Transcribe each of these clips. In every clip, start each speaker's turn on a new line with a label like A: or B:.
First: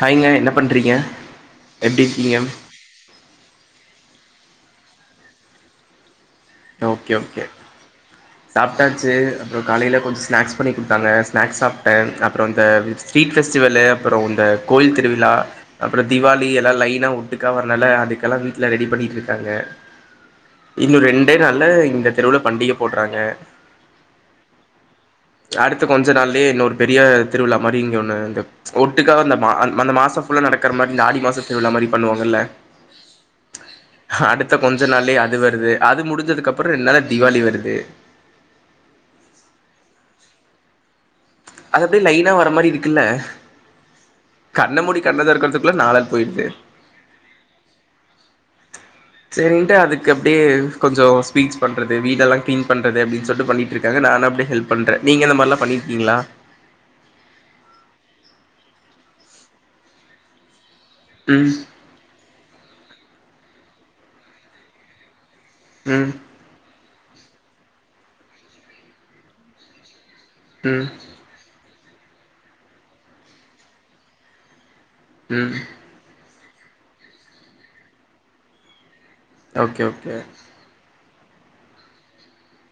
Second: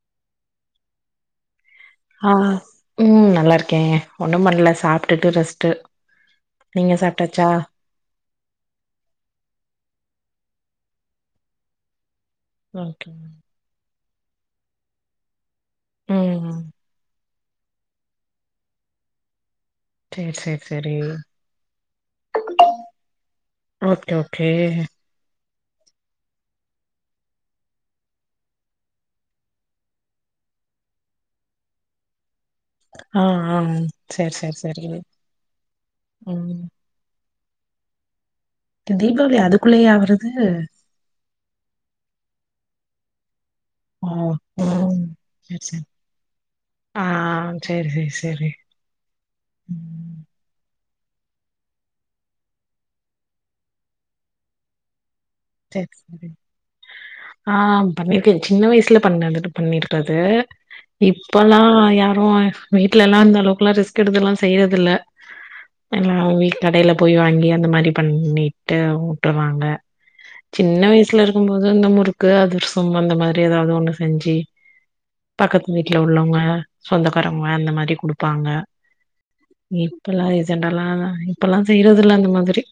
A: ஹாய்ங்க என்ன பண்றீங்க எப்டி
B: ஆ
A: இருக்கீங்க
B: ம் நல்லா இருக்கேங்க ஒண்ணும் பண்ல சாப்ட்டுட்டு ரெஸ்ட்டு நீங்க சாப்ட்டாச்சா
A: சாப்ட்டாச்சி அப்றொ காலைல கொஞ்சொ ஸ்நாக்ஸ் பண்ணிக் குடுத்தாங்க ஸ்நாக்ஸ் சாப்ட்ட அப் அப்றொ இந்த
B: ஓகே
A: ஸ்ட்ரீட் ஃபெஸ்டிவலு அப்பறொ இந்த கோயில் திருவிழா அப்றொ தீவாளி
B: ம்
A: எல்லா லைனா ஒட்டுக்கா வர்னால அதுக்கெல்லா வீட்ல ரெடி பண்ணியிட்ருக்காங்க
B: சேரி சேரி சேரி
A: இன்னு ரெண்டே நாள்ல இந்த தெருவுல பண்டிகப்
B: ஓகே ஓகே
A: அடுத்த கொஞ்ச நாள்லயே இன்னொரு பெரிய திருவிழா மாரி இங்க ஒன்னு இது ஒட்டுக்கா அந்த மா அந் அந்த மாசொ ஃபுல் நடக்கற மாரி இந்த ஆடி மாசொ திருவிழா மாரி பண்ணுவாங்கல்ல
B: ஆ ஆ சேரி
A: அடுத்த
B: சேரி சேரி
A: கொஞ்சொ நாள்லயே அது வருது அது
B: ம்
A: முடிஞ்சதுக்கப்பறொ ரெண் நாள்ல தீவாளி வரு து
B: தீபாவளி அதுக்குள்ளேயா வருது
A: அது அப்டே லைனா வர்ற மாரி இருக்குல்ல
B: ஓ
A: கண்ண
B: ம்
A: மூடி கண்ணத்
B: சேரி
A: தெறக்கற்த்துக்குள்ள
B: சேரி
A: நாளாட் போய்ருது
B: ஆ சேரி சேரி சேரி
A: சேரின்ட்டு
B: ம்
A: அதுக்கப்டே கொஞ்சொ ஸ்வீட்ஸ் பண்றது வீடல்லா க்ளீன் பண்றது அப்டின் சொல்ட்டு பண்ணிட்ருக்காங்க நானு அப்டி ஹெல்ப் பண்ற நீங்க இந்த மா
B: செ ஆ பண்ணியிருக்க சின்ன வயஸ் ல பண்ணதுன்ட்டு பண்ணிட்றது
A: ம்
B: இப்பொல்லா யாரு வீட்லேல்லா அந்த ளவுக்லா ரிஸ்க்கெடுத்துல்லா செய்றதில்ல
A: ம்
B: எல்லா ஒன்லி கடைல போய் வாங்கி அந்த மாரி பண்ணிட்டு உட்டுர்றாங்க சின்ன
A: ம்
B: வயசுல இருக்கம்போது இந்த முறுக்கு அதிரசம் அந்த மாரி ஏதாவ்து ஒண்ணு செஞ்சி
A: ம்
B: பக்கத்து வீட்ல உள்ளவங்க சொந்தக்காரவ்ங்க அந்த மாரி குடுப்பாங்க
A: ஓகே ஓகே
B: இப்பல்லா ரீசன்ட்டால்லா இப்பல்லா செய்றதில்ல அந்த மாதிரி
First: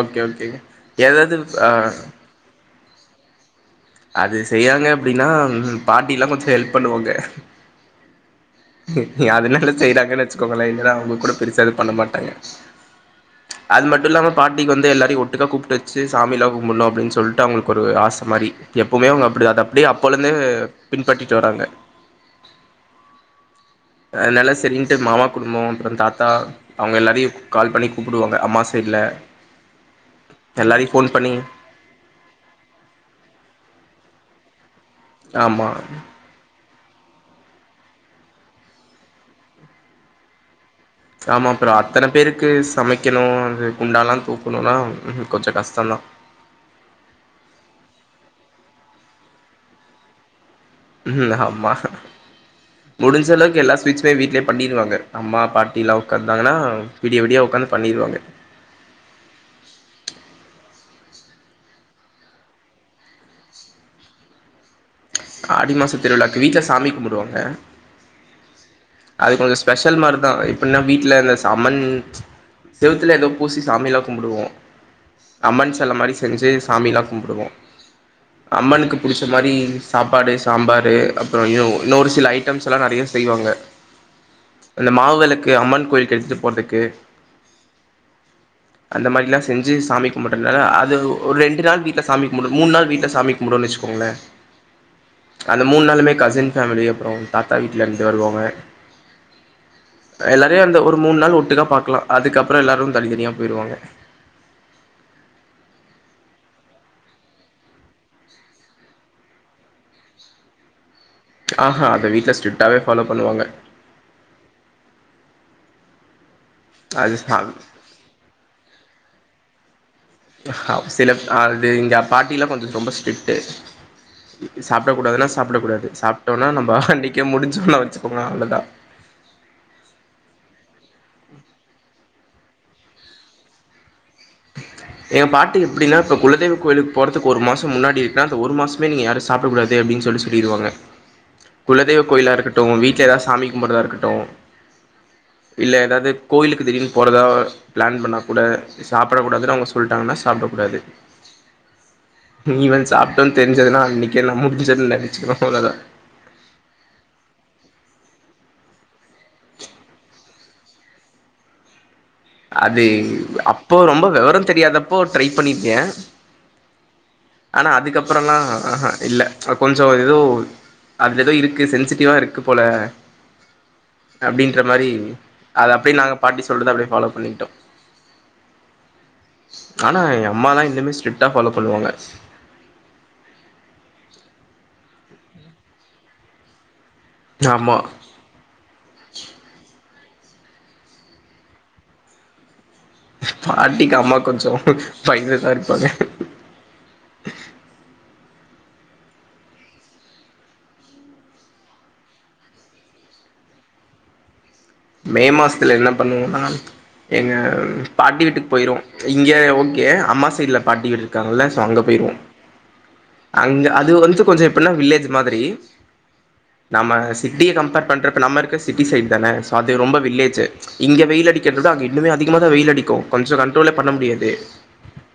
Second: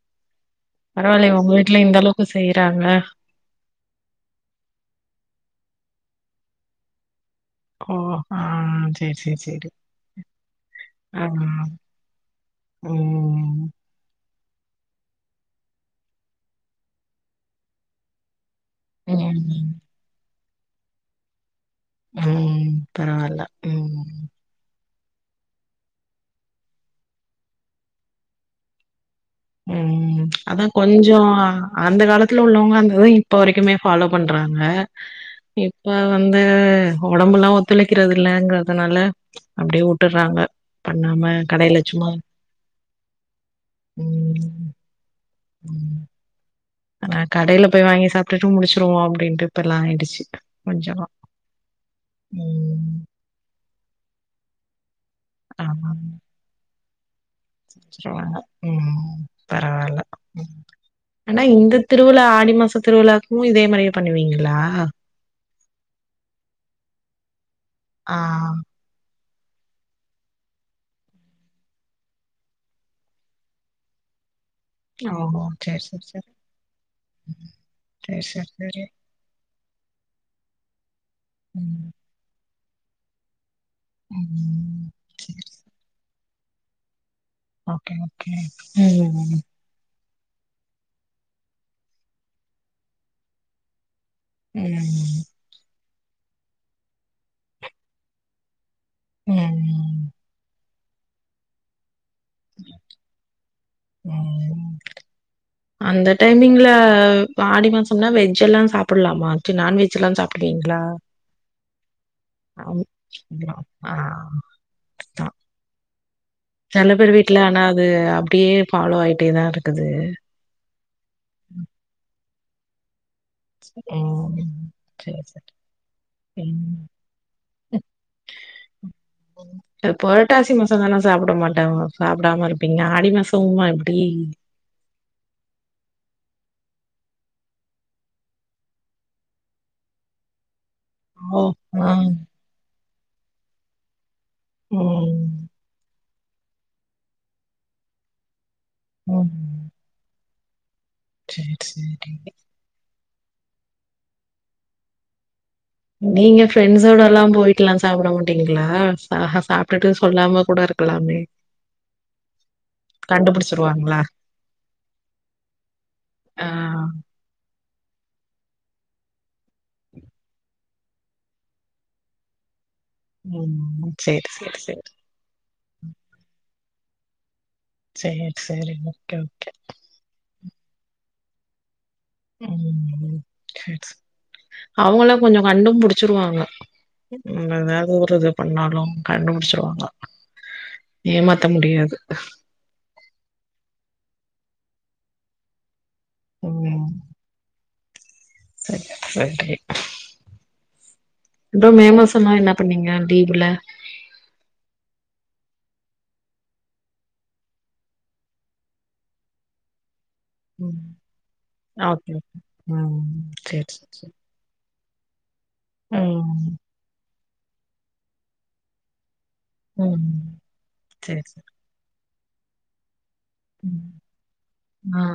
A: ஓகே ஓகே
B: பரவாயில்லயே ஒங்க வீட்ல இந்தளவுக்கு செய்றாங்க
A: அது செய்யாங்க அப்டின்னா பாட்டில்லா கொஞ்சொ எல்ப் பண்ணுவாங்க
B: ஓ ஆ சரி, சரி, சரி.
A: அதுனால செய்றாங்கன் வெச்சுக்கோங்களே இல்லன்னா அவுங்கக்
B: ஆ.
A: கூட பெருசா எதும் பண்ண மாட்டாங்க
B: ம்.
A: அது மட்டு இல்லாம பாட்டிக்கு வந்து எல்லாரையு ஒட்டுக்கா கூப்ட்டெச்சி சாமில்லா கும்புண்யணு அப்டின் சொல்ட்டு அவுங்களுக்கு ஒரு ஆச மாரி எப்பவ்மே அவுங்க அப்டிதா அத
B: ம்.
A: அப்டியே அப்போலேந்தே பின்பற்றிட்டு வராங்க
B: ம் ம் பரவால்ல ம்
A: அத்னால செரின்ட்டு மாமா குடும்போ அப்புறோ தாத்தா அவுங்க எல்லாரையு கால் பண்ணி கூப்டுவாங்க அமாவாசைக் இல்ல
B: ம் அதா கொஞ்சோ அந்த காலத்துல உள்ளவுங்க அந்த தா இப்ப வரைக்குமே ஃபாலோ பண்றாங்க
A: ஆமா
B: இப்ப வந்து ஒடம்புல்லா ஒத்துழைக்கறது இல்லங்கறதுனால அப்டியே உட்டுறாங்க
A: ஆமா அப்றோ அத்தன பேருக்கு சமைக்கணோ அது குண்டாலா
B: ம்
A: தூக்கணோனா கொஞ்ச கஷ்டோந் தா
B: ம் ஆனா கடைல போய் வாங்கி சாப்ட்டுட்டு முடிச்சுருவோ அப்டின்ட்டு இப்பலா ஆயிடுச்சு கொஞ்சமா
A: ம் ஆமா
B: ம்
A: முடிஞ்சளவுக்கு எல்லா சா ஃபிச் ஃப்ரை வீட்லயே பண்ணிருவாங்க அம்மா பாட்டில்லா ஒக்காந்தாங்கன்னா விடிய விடிய ஒ
B: ஸ்ட்ராங்கா ம் பரவால்ல ம் ஆனா இந்த திருவிழா ஆடி மாச திருவிழாக்கோ இதே மாரியே பண்ணுவீங்களா
A: ஆடி மாச திருவிழாக்கு வீட்ல சாமி கும்புடுவாங்க
B: ஆம்
A: அது கொஞ்சோ ஸ்பெஷல் மார்தா எப்டீன்னா வீட்ல இந்த சமன் செவுத்துல ஏதோ பூசி சாமிலா கும்புடுவோ
B: ஓஹோ
A: அம்மன்
B: சேரி
A: செல
B: சேரி
A: மாரி
B: சேரி
A: செஞ்சு சாமிலா கும்புடுவோ
B: சேரி சேரி சேரி
A: அம்மனுக்கு புடிச்ச மாரி சாப்பாடு சாம்பாரு அப்புறோ யோ
B: ம்
A: இன்னோரு சில ஐட்டம்ஸ்லா நறைய செய்வாங்க
B: ம்
A: அதுல
B: சேரி
A: மாவ்வெளக்கு அம்மன் கோயில்க்கு எத்துட்டு போறதுக்கு
B: ஓகே ஓகே ம்
A: கும்புட்டுலதா அது ஒரு ரெண்டு நாள் வீட்ல சாமி கும்புட்னோ மூணு நாள் வீட்ல சாமி கும்புடுவோனு வெச்சுகோங்களே
B: ம்
A: கசின் ஃபேமிலி அப்புறோ தாத்தா வீட்லருந்து வருவாங்க
B: ம்
A: எல்லாரையு அந்த ஒ மூணு நாள் உட்டு தா பாக்கலா அதுக்கப்புறோ எல்லாரு தனிதனியா போயிருவாங்க
B: நீங்களே ஆடி மாசம்னா வெஜ் எல்லா சாப்புலாமா ச்ச நான்வெஜ்லா சாப்பிடுவீங்களா
A: ஆ ஹா அத வீட்ல ஸ்ட்ரிக்டாவே ஃபாலோ பண்ணுவாங்க
B: ஆ தா செல பேரு
A: அது
B: வீட்ல ஆனா அது அப்டியே பாஃலோ ஆய்ட்டேதா இருக்குது
A: ஹ சில அ இது இங்க பாட்டிலா கொஞ்சோ ரொம்ப ஸ்ட்ரிட் ட்டு இ
B: ம்
A: இ
B: சேரி
A: சாப்டக்கூடாதுன்னா
B: சேரி
A: சாப்டக்கூடாது சாப்ட்டோனா நம்போ
B: ம்
A: அன்னிக்கே முடிஞ்சோன்னு வெச்சுக்கோங்க அவ்ள தா
B: ட்ட பொரட்டாசி மாசோ தா நா சாப்ட மாட்டாங்க சாப்டாம இருப்பீங்க ஆடி மாசமுமா இப்டி
A: ஏ பாட்டி எப்டீன்னா இப்ப குலதெய்வோ கோயிலுக்கு போறதுக்கு ஒரு மாசோ முன்னாடி இருக்குன்னா அந்த ஒரு மாசமே நீங்க யாரோ சாப்டக்கூடாது அப்டீன் ன்னு சொல்ட்டு சொல்லிருவாங்க
B: ஓ ஆ
A: குலதெய்வ கோயிலா இருக்கட்டோ வீட்ல ஏதாது சாமி கும்பட்றதா இருக்கட்டோ
B: ம்
A: இல்ல எதாது கோயிலுக்கு திடீர்னு போறதா பிளான் பண்ணா கூட சாப்டக்கூாதுன்னு அவுங்க சொல்ட்டாங்கனா சாப்டக்கூடாது
B: செரி செரிங்க
A: தெர்ஞ்சதுன்னா அன்னிக்கே நா முடிஞ்சதுன்னு நெனச்சுக்கணோ
B: நீங்க ஃப்ரெண்ட்ஸோடலா போயிட்டுலா சாப்ட மா ட்டீங்களா அஹ சாப்ட்டுட்டு சொல்லாம கூட இருக்கலாமே
A: அது அப்போ
B: கண்டுபுடிச்சிருவாங்களா?
A: ரொம்போ வெவரம் தெரியாதப்போ ட்ரை பண்ணிர்க்கே
B: ஆ
A: ஆனா அதுக்கப்புறோலா ஆஹஹா இல்ல கொஞ்சோ எதோ அதுல எதோ இருக்கு சென்சிட்டிவோ இருக்கு போல
B: உம் செரி செரி செரி
A: அத அப்டியே நாங்க பாட்டி சொல்றது அப்டியே ஃபாலோ பண்ணிகிட்டோ
B: செரி செரி ஓகே ஓகே
A: ஆனா எ அம்மாலா இந்த மேரி ஸ்ட்ரிக்ட்டா ஃபாலோ பண்ணுவாங்க
B: ம் தேங்க்ஸ் அவுங்களு கொஞ்சோ கண்டு புடிச்சிருவாங்க
A: ஆமா
B: என்னதாது ஒரு இது பண்ணாலு கண்டு புடிச்சிருவாங்க ஏமாத்த முடியாது
A: பாட்டிக்கு அம்மா கொஞ்சோ பயந்துதா இருப்பாங்க
B: ம்
A: ம்ம்ம்
B: சரி சரி ப்ரோ மே மாசலெல்லா என்ன பண்ணீங்க லீவ்வுல
A: மே மாசத்ல என்ன பண்ணுவுனா எங்க பாட்டி வீட்டுக்கு போய்ரு இங்க ஓகே அம்மா சைட்ல
B: ம்
A: பாட்டி வீடு இருக்காங்கல்ல ஸோ அங்க
B: ஓகே
A: போய்ருவோ
B: ஓகே ம்
A: அங்க
B: சேரி
A: அது
B: சேரி சேரி
A: வந்து கொஞ்சோ எப் பினா வில்லேஜ் மாதிரி
B: ம்
A: நம்ம சிட்டிய கம்பேர் பண்றப்ப நம்மருக்க சிட்டி சைட் தான சோ அது ரொம்ப
B: ம்
A: வில்லேஜு இங்க
B: சேரி
A: வெயில்
B: சேரி
A: அடிக்கறது தா அங்க இன்னுமே அதிக மா தா வெயில் அடிக்கு கொஞ்ச கண்ட்ரோலே
B: ம்
A: பண்ண முடியாது
B: ஆ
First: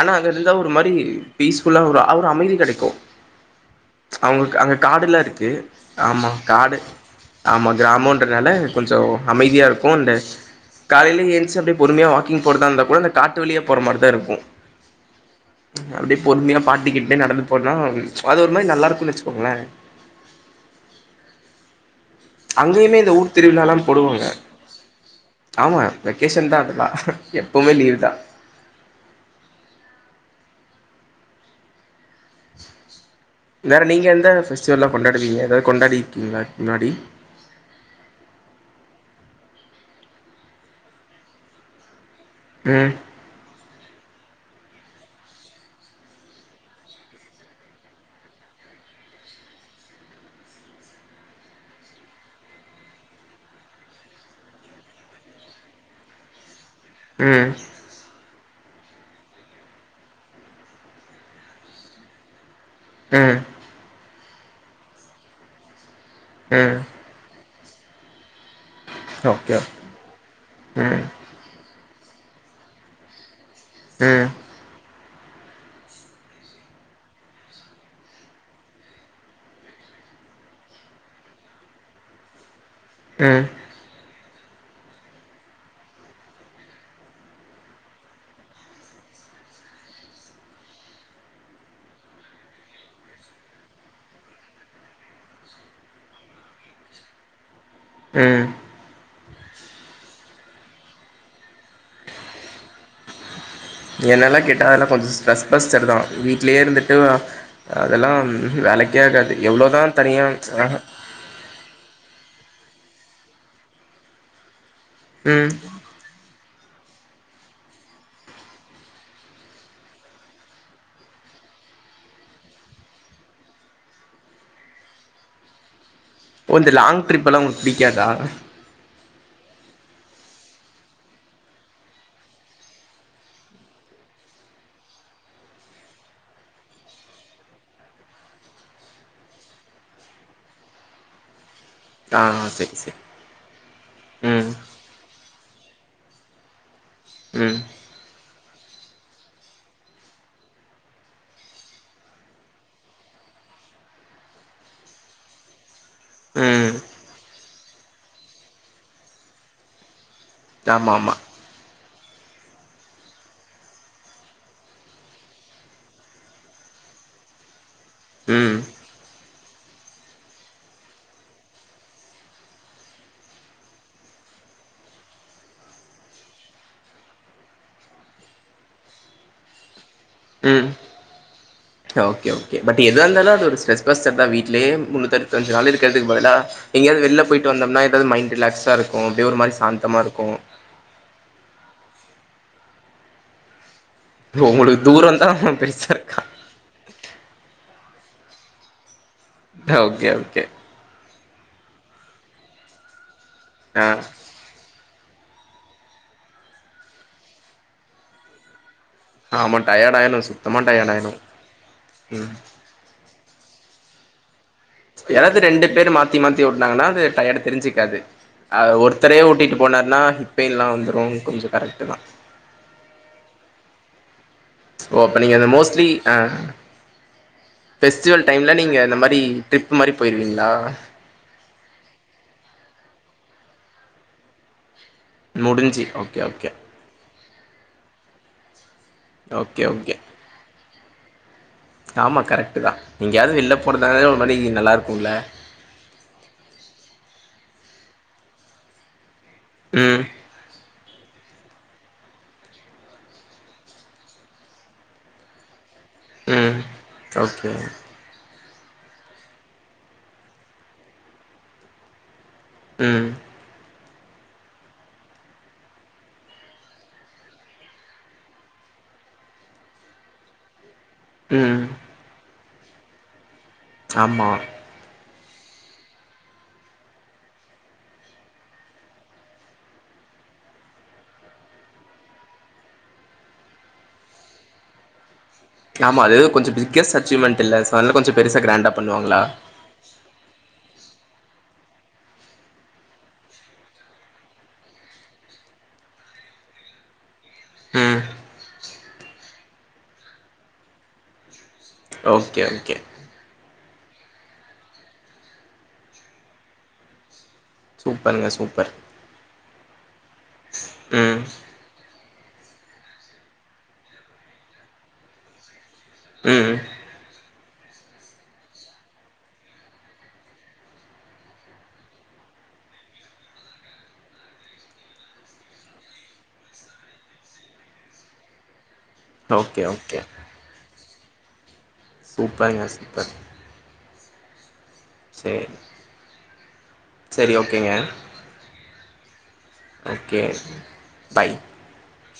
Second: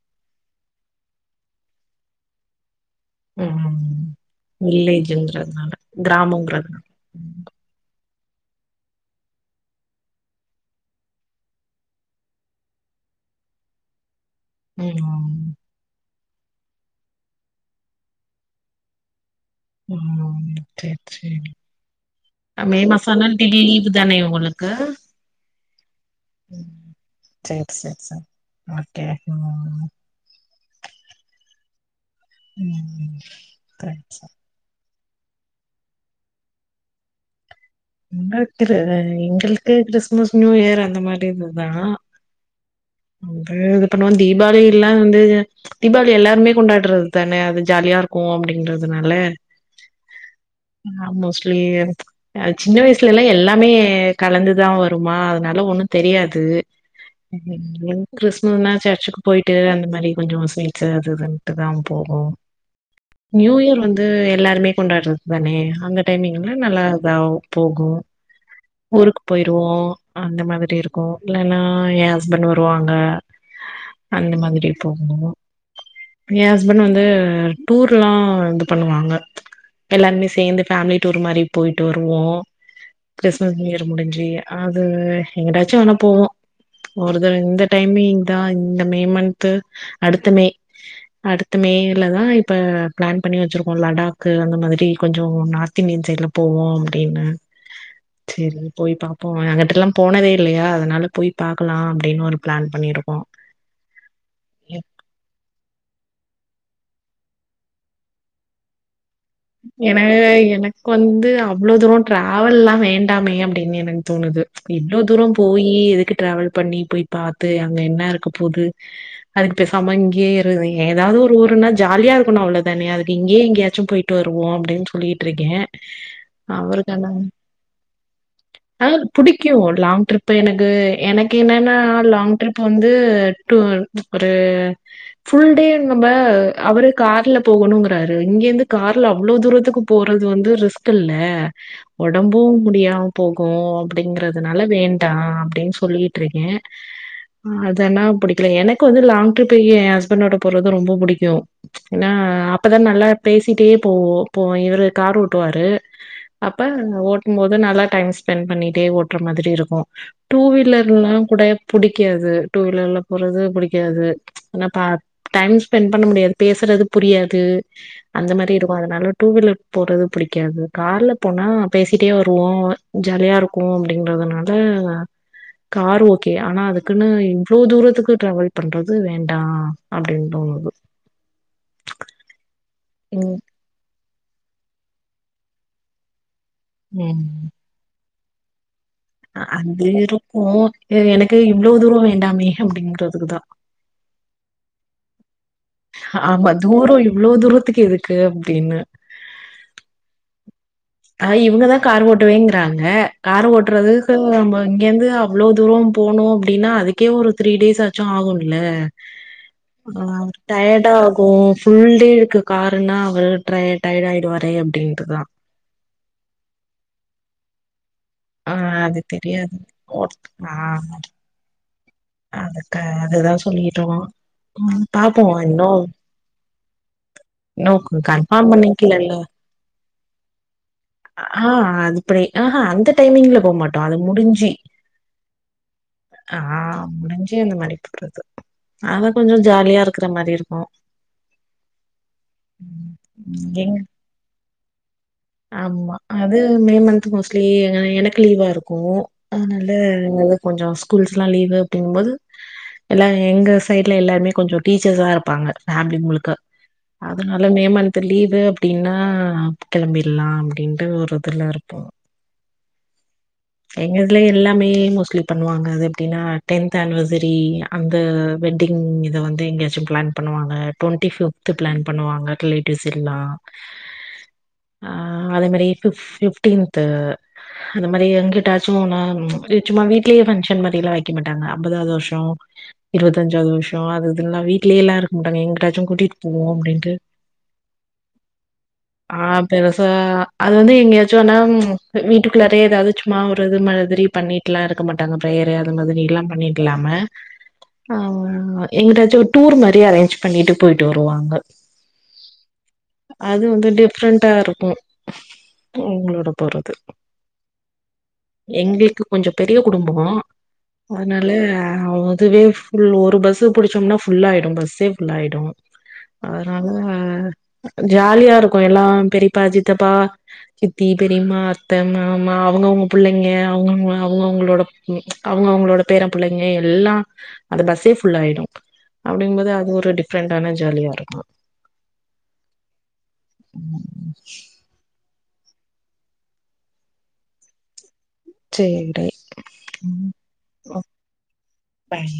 A: ஆனா அங்க இருந்தா ஒரு மாரி பீஸ் ஃபுல்லா ஒரு ஒரு அமைதி கெடைக்கு
B: ம்
A: அவுங்களுக் அங்க காடெல்லா இருக்கு
B: வில்லேஜ்ன்றதுனால
A: ஆமா காடு
B: கிராமங்கிறதுனால
A: ஆமா கிராமோன்றனால கொஞ்சோ அமைதியா இருக்கு அண்ட் காலைல ஏந்ச்சி அப்டியே பொறுமையா வாக்கிங் போறதாருந்தா கூட அந்த காட்டு வழியே போற மாரி தா இருக்கு
B: ம்
A: அப்டியே பொறுமையா பாட்டிக்கேட்டே நடந்து போனா அது ஒரு மாரி நல்லாருக்குன் வெச்சிக்கோங்ளே
B: ம் செரி செரி மே
A: அங்கயுமே இந்த
B: மாசனா
A: ஊர்
B: தி டி
A: திருவிழாலா
B: லீவ் தான
A: போடுவாங்க
B: ஒனக்கு
A: ஆமா வெக்கேஷன் தா அதெல்லா
B: சேரி
A: எப்போவுமே லீவ்
B: சேரி
A: தா
B: சேரி ஓகே ம் ம்
A: வேற
B: சேரி
A: நீங்க எந்த
B: சேரி
A: ஃபெஸ்டிவெல்லா கொண்டாடுவீங்க எதாவது கொண்டாடிருக்கீங்ளா முன்னாடி
B: எங்களுக் இது எங்களுக்கு கிறிஸ்மஸ் நியூயர் அந்த மாரி இது தா
A: ம்
B: அ இது பண்ணுவோ தீபாவளி எல்லா வந்து தீபாவளி எல்லாருமே கொண்டாட்றது தான அது ஜாலியா தியார்கு அப்டின்றதுனால நா மோஸ்ட்லி அ சின்ன வயசுல எல்லா எல்லாமே கலந்துதா வருமா அதனால ஒ ன்னு தெரியாது
A: ம்
B: க்றிஸ்முன்னா சர்ச்சுக்கு போய்ட்டு அந்த மாரி கொஞ்சோ ஸ்வீட்ஸு அது இதுன்ட்டுதா போகு
A: ம்
B: நியூயர் வந்து எல்லாருமே கொண்டாறத் தானே அந்த டைமிங்ல
A: ம்
B: நல்ல இதாவு போகு ஊருக்கு
A: ஓகே
B: போய்ருவோ அந்த மாதிரி
A: ம்
B: இருக்கு இல்லன்னா அ எ ஹஸ்பண்ட் வருவாங்க
A: ம்
B: அந்த மாதிரிப்போ எ ஹஸ்பண்ட் வந்து டூர்லா இது பண்ணுவாங்க எல்லாருமே சேந்து ஃபேமிலி டூர் மாரி போய்ட்டு வருவோ
A: ம்
B: கிறிஸ்மஸ் நியூஇயர் முடிஞ்சி அது எங்கிட்டாச்சு வேனா போவோ ஒரு தா இந்த டைமிங் தா இந்த மேமன்து அடுத்த மே அடுத்த மேல தா இப்ப பிளான் பண்ணி வச்சிருக்கோ லடாக்கு அந்த மாதிரி கொஞ்சோ நார்த் இந்தி யன் சைட்ல போவோ அப்டினு
A: ம்
B: செரி போய் பாப்போ அங்கட்டுல்லா போனதே இல்லையா அதனால போய் பாக்கலா ஆப்டினு ஒரு ப்ளான் பண்ணிருக்கோ
A: என்னெல்லா கேட்டா அதெல்லா கொஞ்ச ஸ்ட்ரஸ் பஸ்டர் தா வீட்லேயே இருந்துட் டு அதெல்லா வேலைக்
B: என எனக் வந்து அவ்ளோ தூரோ ட்ரா ஆவெல்லா வேண்டாமே அப்டின் எனக்கு தோணுது இவ்ளோ தூரோ
A: ம்
B: போயி எதுக்கு டிராவல் பண்ணி போய் பாத்து அங்க என்ன இருக்க போது அதுக்கு பேசாம இங்கே இரு ஏதாவது ஒரு ஊர்னா ஜா லியா இருக்கனு அவ்ளோ தானே அதுக்கு இங்கேயே எங்கேயாச்சும் போயிட்டு வருவோம் அப்டின்னு சொல்லிட்டு இருக்கே
A: ஓ இந்த லாங் ட்ரிப் எல்லாம் உங்களுக்கு பிடிக்காதா
B: ஆ புடிக்கும் லாங் ட்ரிப் எனக்கு எனக்கு என்னெனா லாங் ட்ரிப் வந்து டூ ஒரு ஃபுல்டே நம்ம அவுரு கார்ல போகணுங்குறாரு இங்க இருந்து கார்ல அவ்ளோ தூரத்துக்கு போறது வந்து ரிஸ்க் இல்ல
A: ஆ
B: உடம்பும்
A: சரி சரி
B: முடியாம போகும்
A: ம்
B: அப்டிங்குறதுனால வேண்டா அப்டினு சொல்லிட்டு இருக்கேன்
A: ம்
B: அதனா பிடிக்கல எனக் க்கு வந்து லாங் ட்ரிப் என் ஹஸ்பண்டோட போறது ரொம்போ புடிக்கும் ஏனா அப்ப தான் நல்லா பேசிட்டே போவோம் இவுரு காரு ஓட்டுவாரு அப்ப
A: ம்
B: போது நல்லா டைம் ஸ்பென்ட் பண்ணிட்டே ஓட்டுற மாதிரி இருக்கும் டூ
A: ஆமாம் ஆமாம்
B: வீலர்லாம் கூட பிடி க்காது டூ வீலர்ல போறது புடிக்காது ஆனா டைம் ஸ்பென்ட் பண்ண முடியாது பேசுறது புரியாது அந்த மாரி
A: ம்
B: இருக்கும் அதனால டூ வீலர் போறது புடிக்காது கார்ல போனா பேசிட்டே வருவோம் ஜாலியா இருக்கும் அப்டிங்குறதுனால கார் ஓகே ஆனா அதுக்குன்னு இவ்ளோ தூரத்துக்கு ட்ராவல் பண்றது வேண்டா அப்டின்னு
A: உம்
B: தோணுது
A: ஓகே ஓகே பட் எதா இருந்தாலும்
B: ம்
A: அது ஒரு ஸ்பெஸ் சரிதான் வீடலயே முன்னூத்தி அருவத்தஞ்சி நாளு இருக்குறதுக்கு பதிலா எங்கேயாவது வெளில
B: ம்
A: போயிட்டு வந்தமனா எதா மைண்ட்டு ரிலாக்ஸா இருக்கும் அப்படியே ஒரு மாதிரி
B: அது
A: சாந்தமாக
B: இருக்கும் எனக்கு இவ்ளோ தூரம் வேண்டாமே அப்டிங்குறதுக்கு தான்
A: உங்களுக்கு தூரந்தா
B: ஆமா தூரோ இவ்ளோ தூரத்துக்கு எதுக்கு அப்டின்னு
A: ஓகே ஓகே
B: அ இவுங்க தான் கார் ஓட்டுவேங்குறாங்க கார்
A: ஆ
B: ஓட்டுறதுக்கு இங்கேருந்து அவ்ளோ தூரோ போணும் அப்படின்னா அதுக்கே ஒரு த்ரீ டேஸ் ஆச்சும் ஆகும்ல
A: ஆமா டயார்ட் ஆயிடும் ஸி
B: டயர்டா ஆகும் ஃபுல் டே இருக்கு காருன்னா அவுரு டயர்ட் ஆயிடுவார்
A: யாராது ரெண்டு பேரு மாத்தி மாத்தி ஓட்டுனாங்கன்னா அது டையட் தெரிஞ்சுக்காது
B: ஆ
A: அ
B: அது
A: ஒருத்தரே
B: தெரியாது
A: ஓட்டிட்டு போனாருனா ஹிப்
B: ஆ
A: பெயின்லாம் வந்துரும் கொஞ்சம் கரெக்ட்
B: அதுக்கு அது தான் சொல்லிட்டு இருக்கோம்
A: ஓ அப்ப
B: பாப்போம்
A: நீங்க அந்த
B: இன்னும்
A: மோஸ்ட்லி அ
B: நோக்கு
A: ஃபெஸ்டிவல்
B: கன்பாஃம்
A: டைம்ல நீங்க இந்த
B: பண்ணிக்கலல
A: மாரி ட்ரிப் மாரி போயிருவீங்களா
B: ஆஹ் அதுபடி ஆஹா அந்த டைமிங்ல போமாட்டோம் அது முடிஞ்சு
A: முடிஞ்சு ஓகே
B: ஆ
A: ஓகே
B: ‌ முடிஞ்சு அந்த மாரி போறது அதா கொஞ்சோ
A: ஓகே
B: ஜாலியா
A: ஓகே
B: இருக்குற மாரி இருக்கும்
A: ஆமா கரெக்ட் தான் எங்கயாது வெளில
B: எங்க
A: போறதுனாலே ஒரு மாதிரி நல்லா இருக்கும்ல
B: ஆமா அது மே மந்த் மோஸ்ட்லி எனக்கு லீவா இருக்கும்
A: ம்
B: அதனால கொஞ்சோ ஸ்கூல் லீவு போகும்போது எல்லாம் எங்க சைட்ல எல்லாருமே கொஞ்சோ டீச்சர்ஸ்ஸா இருப்பாங்க ஃபேமிலி முழுக்க
A: ம்
B: அதனால
A: ஓகே
B: மே மந்த் லீவு அப்டின்னா கிளம்பி லாம் அப்டின்ட்டு ஒரு இதுல இருப்போம்
A: உம்
B: எங்க ‌ இதுல எல்லாமே மோஸ்ட்லி பண்ணுவாங்க அது எப்டின்னா டென்த் ஆனிவர்சரி அந்த வெட்டிங் ம் இத வந்து எங்கேயாச்சும் பிளான் பண்ணுவாங்க டுவெண்ட்டி ஃபிப்து
A: ம்
B: பிளான் பண்ணுவாங்க ரிலேட்டிவ்ஸ் எல்லாம்
A: ஆமா
B: ஆ அதே மாரி பிஃப் பிஃப்டீன்து அந்த மாரி எங்கிட்டாசும்னா சும்மா வீட்லயே ஃபங்க்ஷன் மாரிலாம் வைக்க மாட்டாங்க அம்பதாவது வருஷோ இருவத்தஞ்சாவுது வருஷோ அது இதுனுல்லாம் வீட்லயே எல்லாரும்
A: ஆமா அது கொஞ்சா பிக்கஸ்ட் அச்சீவ்மெண்ட்ல சோ அது நால கொஞ்ஜோ பெருசா கிராண்டா பண்ணுவாங்களா
B: இப்ப அது வந்து எங்கேயாச்சும்னா வீட்டுக்குள்ளாரயே ஏதாவது சும்மா ஒரு இது மாதிரி பண்ணிட்டுலாம் இருக் கமாட்டாங்க பிரேயரு அது மாதிரி எல்லாம் பண்ணிருக்கலாமே
A: ம்
B: ஆமா ஆமா எங்காச்சு ஒரு டூர் மாரி அரேஞ்ச் பண்ணிட்டு போயிட்டு வருவாங்க
A: ஓகே ஓகே
B: டிஃப்ரெண்ட்டா இருக்கு அவுங்களோட போறது
A: சூப்பருங்க சூப்பர்
B: எங்களுக்கு கொஞ்சோ பெரிய குடும்போ
A: ம்
B: அதனால அவுங் அதுவே ஃபுல் ஒரு பஸ்சு புடிச்சோம்னா ஃபுல்லாயிடு பஸ்ஸே ஃபுல்லாய்டு
A: ம்
B: அதனால ஜாலியா இருக்கு எல்லா பெரிப்பா சித்தப்பா சித்தி பெரிம்மா அத்த மாமா அவுங்கவுங்க புள்ளைங்க அவுங்க அவுங்க அவுங்கவுங்களோட அவுங்க அவுங்களோட பேர புள்ளைங்க எல்லா அந்த பஸ்ஸே ஃபுல்லாயிடு அப்டிங்குபோது
A: ஓகே
B: அது ஒரு டிஃப்ரெண்டான ஜாலியா இருக்கு
A: சூப்பர்ங்க சூப்பர்
B: உம்
A: உம் சரி ஓகேங்க
B: ஏன்றாய்
A: ஓகே பாய்
B: பாய்